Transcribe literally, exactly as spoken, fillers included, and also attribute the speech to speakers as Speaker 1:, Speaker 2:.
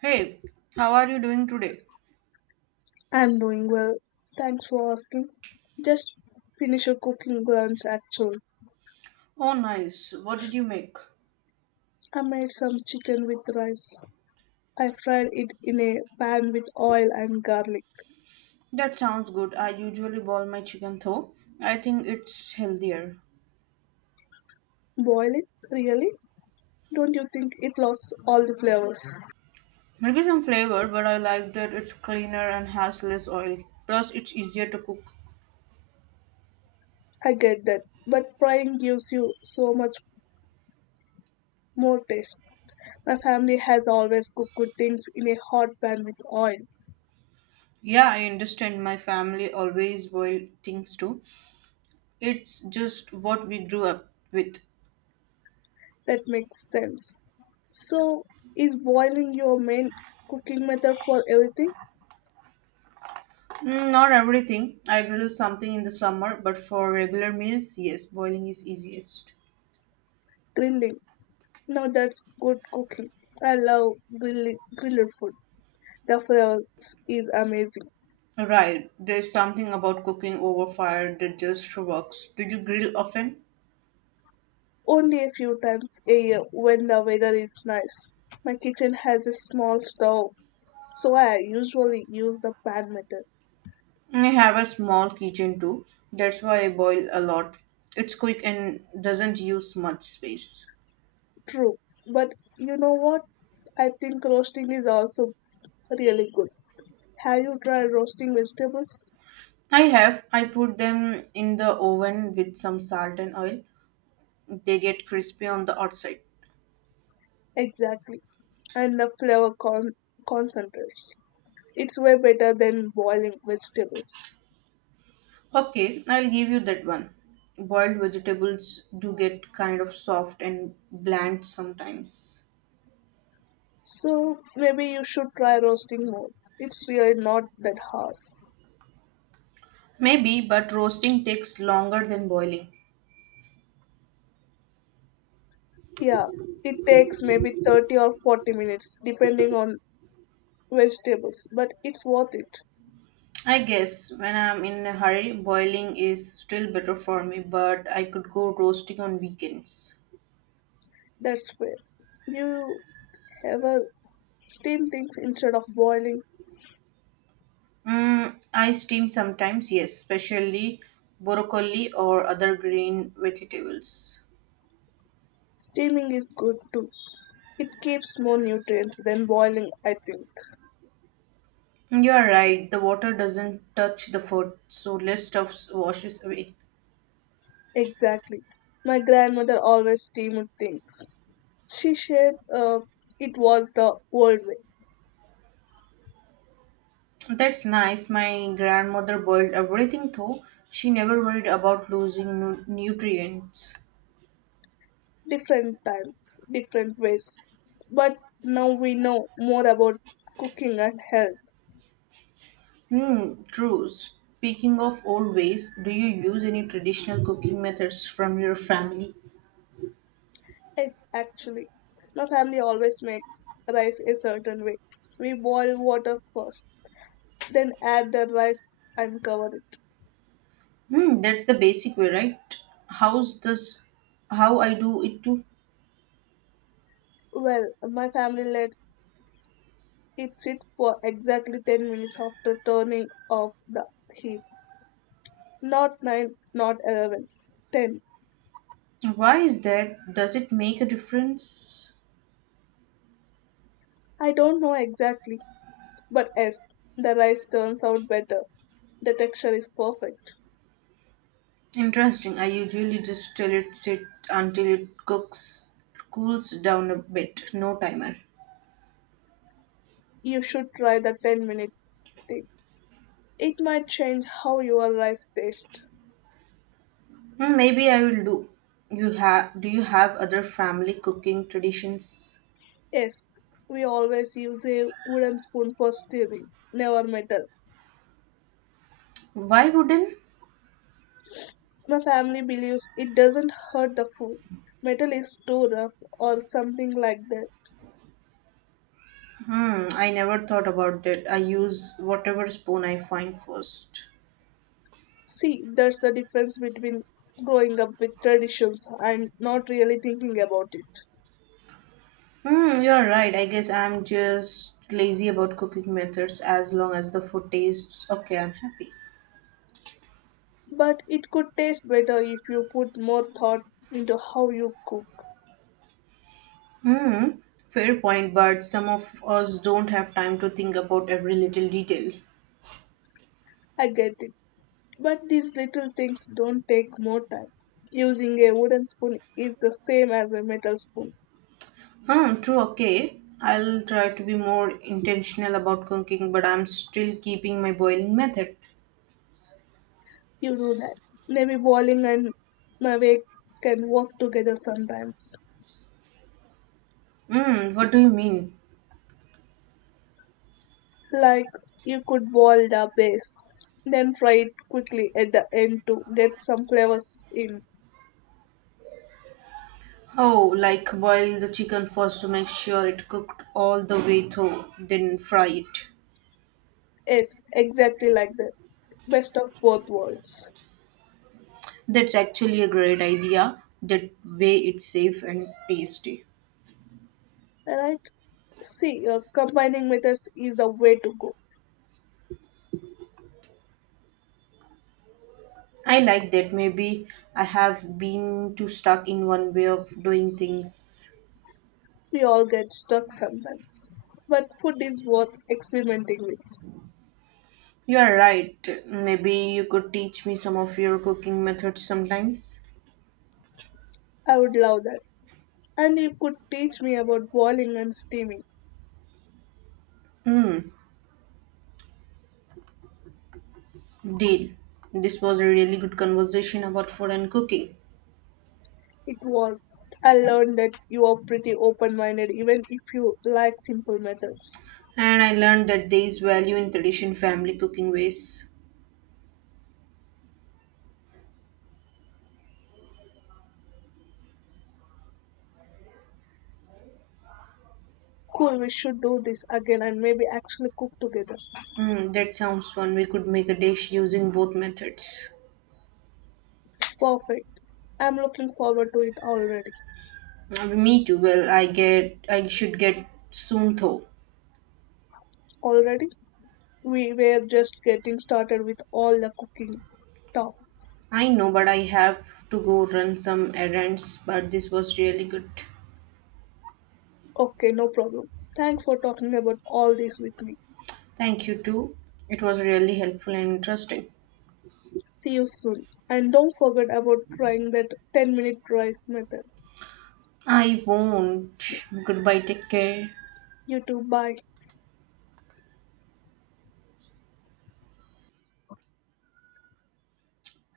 Speaker 1: Hey, how are you doing today?
Speaker 2: I'm doing well. Thanks for asking. Just finished a cooking lunch actually.
Speaker 1: Oh, nice. What did you make?
Speaker 2: I made some chicken with rice. I fried it in a pan with oil and garlic.
Speaker 1: That sounds good. I usually boil my chicken though. I think it's healthier.
Speaker 2: Boil it? Really? Don't you think it lost all the flavors?
Speaker 1: Maybe some flavor, but I like that it's cleaner and has less oil. Plus, it's easier to cook.
Speaker 2: I get that, but frying gives you so much more taste. My family has always cooked good things in a hot pan with oil.
Speaker 1: Yeah, I understand. My family always boil things too. It's just what we grew up with.
Speaker 2: That makes sense. So, is boiling your main cooking method for everything?
Speaker 1: Mm, not everything. I grill something in the summer, but for regular meals, yes, boiling is easiest.
Speaker 2: Grilling. Now that's good cooking. I love grilling, grilled food. The flavor is amazing.
Speaker 1: Right, there's something about cooking over fire that just works. Do you grill often?
Speaker 2: Only a few times a year when the weather is nice. My kitchen has a small stove, so I usually use the pan method.
Speaker 1: I have a small kitchen too. That's why I boil a lot. It's quick and doesn't use much space.
Speaker 2: True, but you know what? I think roasting is also really good. Have you tried roasting vegetables?
Speaker 1: I have. I put them in the oven with some salt and oil. They get crispy on the outside.
Speaker 2: Exactly, and the flavor con- concentrates. It's way better than boiling vegetables.
Speaker 1: Okay, I'll give you that one. Boiled vegetables do get kind of soft and bland sometimes.
Speaker 2: So maybe you should try roasting more. It's really not that hard.
Speaker 1: Maybe, but roasting takes longer than boiling.
Speaker 2: Yeah, it takes maybe thirty or forty minutes depending on vegetables, but it's worth it.
Speaker 1: I guess when I'm in a hurry, boiling is still better for me, but I could go roasting on weekends.
Speaker 2: That's fair. You have a steam things instead of boiling.
Speaker 1: Mm, I steam sometimes, yes, especially broccoli or other green vegetables.
Speaker 2: Steaming is good too. It keeps more nutrients than boiling, I think.
Speaker 1: You are right, the water doesn't touch the food, so less stuff washes away.
Speaker 2: Exactly. My grandmother always steamed things. She said uh, it was the old way.
Speaker 1: That's nice. My grandmother boiled everything, though she never worried about losing nu- nutrients.
Speaker 2: Different times, different ways. But now we know more about cooking and health.
Speaker 1: Hmm, true. Speaking of old ways, do you use any traditional cooking methods from your family?
Speaker 2: Yes, actually, my family always makes rice a certain way. We boil water first, then add the rice and cover it.
Speaker 1: Hmm, that's the basic way, right? How's this how I do it too?
Speaker 2: Well, my family lets it sit for exactly ten minutes after turning off the heat. Not nine, not eleven, ten.
Speaker 1: Why is that? Does it make a difference?
Speaker 2: I don't know exactly, but yes, the rice turns out better. The texture is perfect.
Speaker 1: Interesting. I usually just tell it sit until it cooks cools down a bit, no timer.
Speaker 2: You should try the ten minute stick. It might change how your rice tastes.
Speaker 1: Hmm, maybe I will do. You have Do you have other family cooking traditions?
Speaker 2: Yes, we always use a wooden spoon for stirring, never metal.
Speaker 1: Why wouldn't
Speaker 2: My family believes it doesn't hurt the food. Metal is too rough or something like that.
Speaker 1: Hmm, I never thought about that. I use whatever spoon I find first.
Speaker 2: See, that's the difference between growing up with traditions and not really thinking about it.
Speaker 1: Hmm, you're right. I guess I'm just lazy about cooking methods as long as the food tastes okay, I'm happy.
Speaker 2: But it could taste better if you put more thought into how you cook.
Speaker 1: Hmm, fair point, but some of us don't have time to think about every little detail.
Speaker 2: I get it. But these little things don't take more time. Using a wooden spoon is the same as a metal spoon.
Speaker 1: Hmm, true, okay. I'll try to be more intentional about cooking, but I'm still keeping my boiling method.
Speaker 2: You do that. Maybe bowling and Navek can work together sometimes.
Speaker 1: Hmm, what do you mean?
Speaker 2: Like you could boil the base, then fry it quickly at the end to get some flavors in.
Speaker 1: Oh, like boil the chicken first to make sure it cooked all the way through, then fry it.
Speaker 2: Yes, exactly like that. Best of both worlds.
Speaker 1: That's actually a great idea. That way it's safe and tasty.
Speaker 2: Alright? See, uh, combining methods is the way to go.
Speaker 1: I like that. Maybe I have been too stuck in one way of doing things.
Speaker 2: We all get stuck sometimes. But food is worth experimenting with.
Speaker 1: You're right. Maybe you could teach me some of your cooking methods sometimes.
Speaker 2: I would love that. And you could teach me about boiling and steaming.
Speaker 1: Hmm, deal. This was a really good conversation about food and cooking.
Speaker 2: It was. I learned that you are pretty open minded even if you like simple methods.
Speaker 1: And I learned that there is value in tradition family cooking ways.
Speaker 2: Cool, we should do this again and maybe actually cook together.
Speaker 1: Hmm, that sounds fun. We could make a dish using both methods.
Speaker 2: Perfect. I'm looking forward to it already.
Speaker 1: Uh, Me too. Well, I get I should get soon though.
Speaker 2: Already? We were just getting started with all the cooking talk.
Speaker 1: I know, but I have to go run some errands. But this was really good.
Speaker 2: Okay, no problem. Thanks for talking about all this with me.
Speaker 1: Thank you too. It was really helpful and interesting.
Speaker 2: See you soon. And don't forget about trying that ten minute rice method.
Speaker 1: I won't. Goodbye. Take care.
Speaker 2: You too, bye.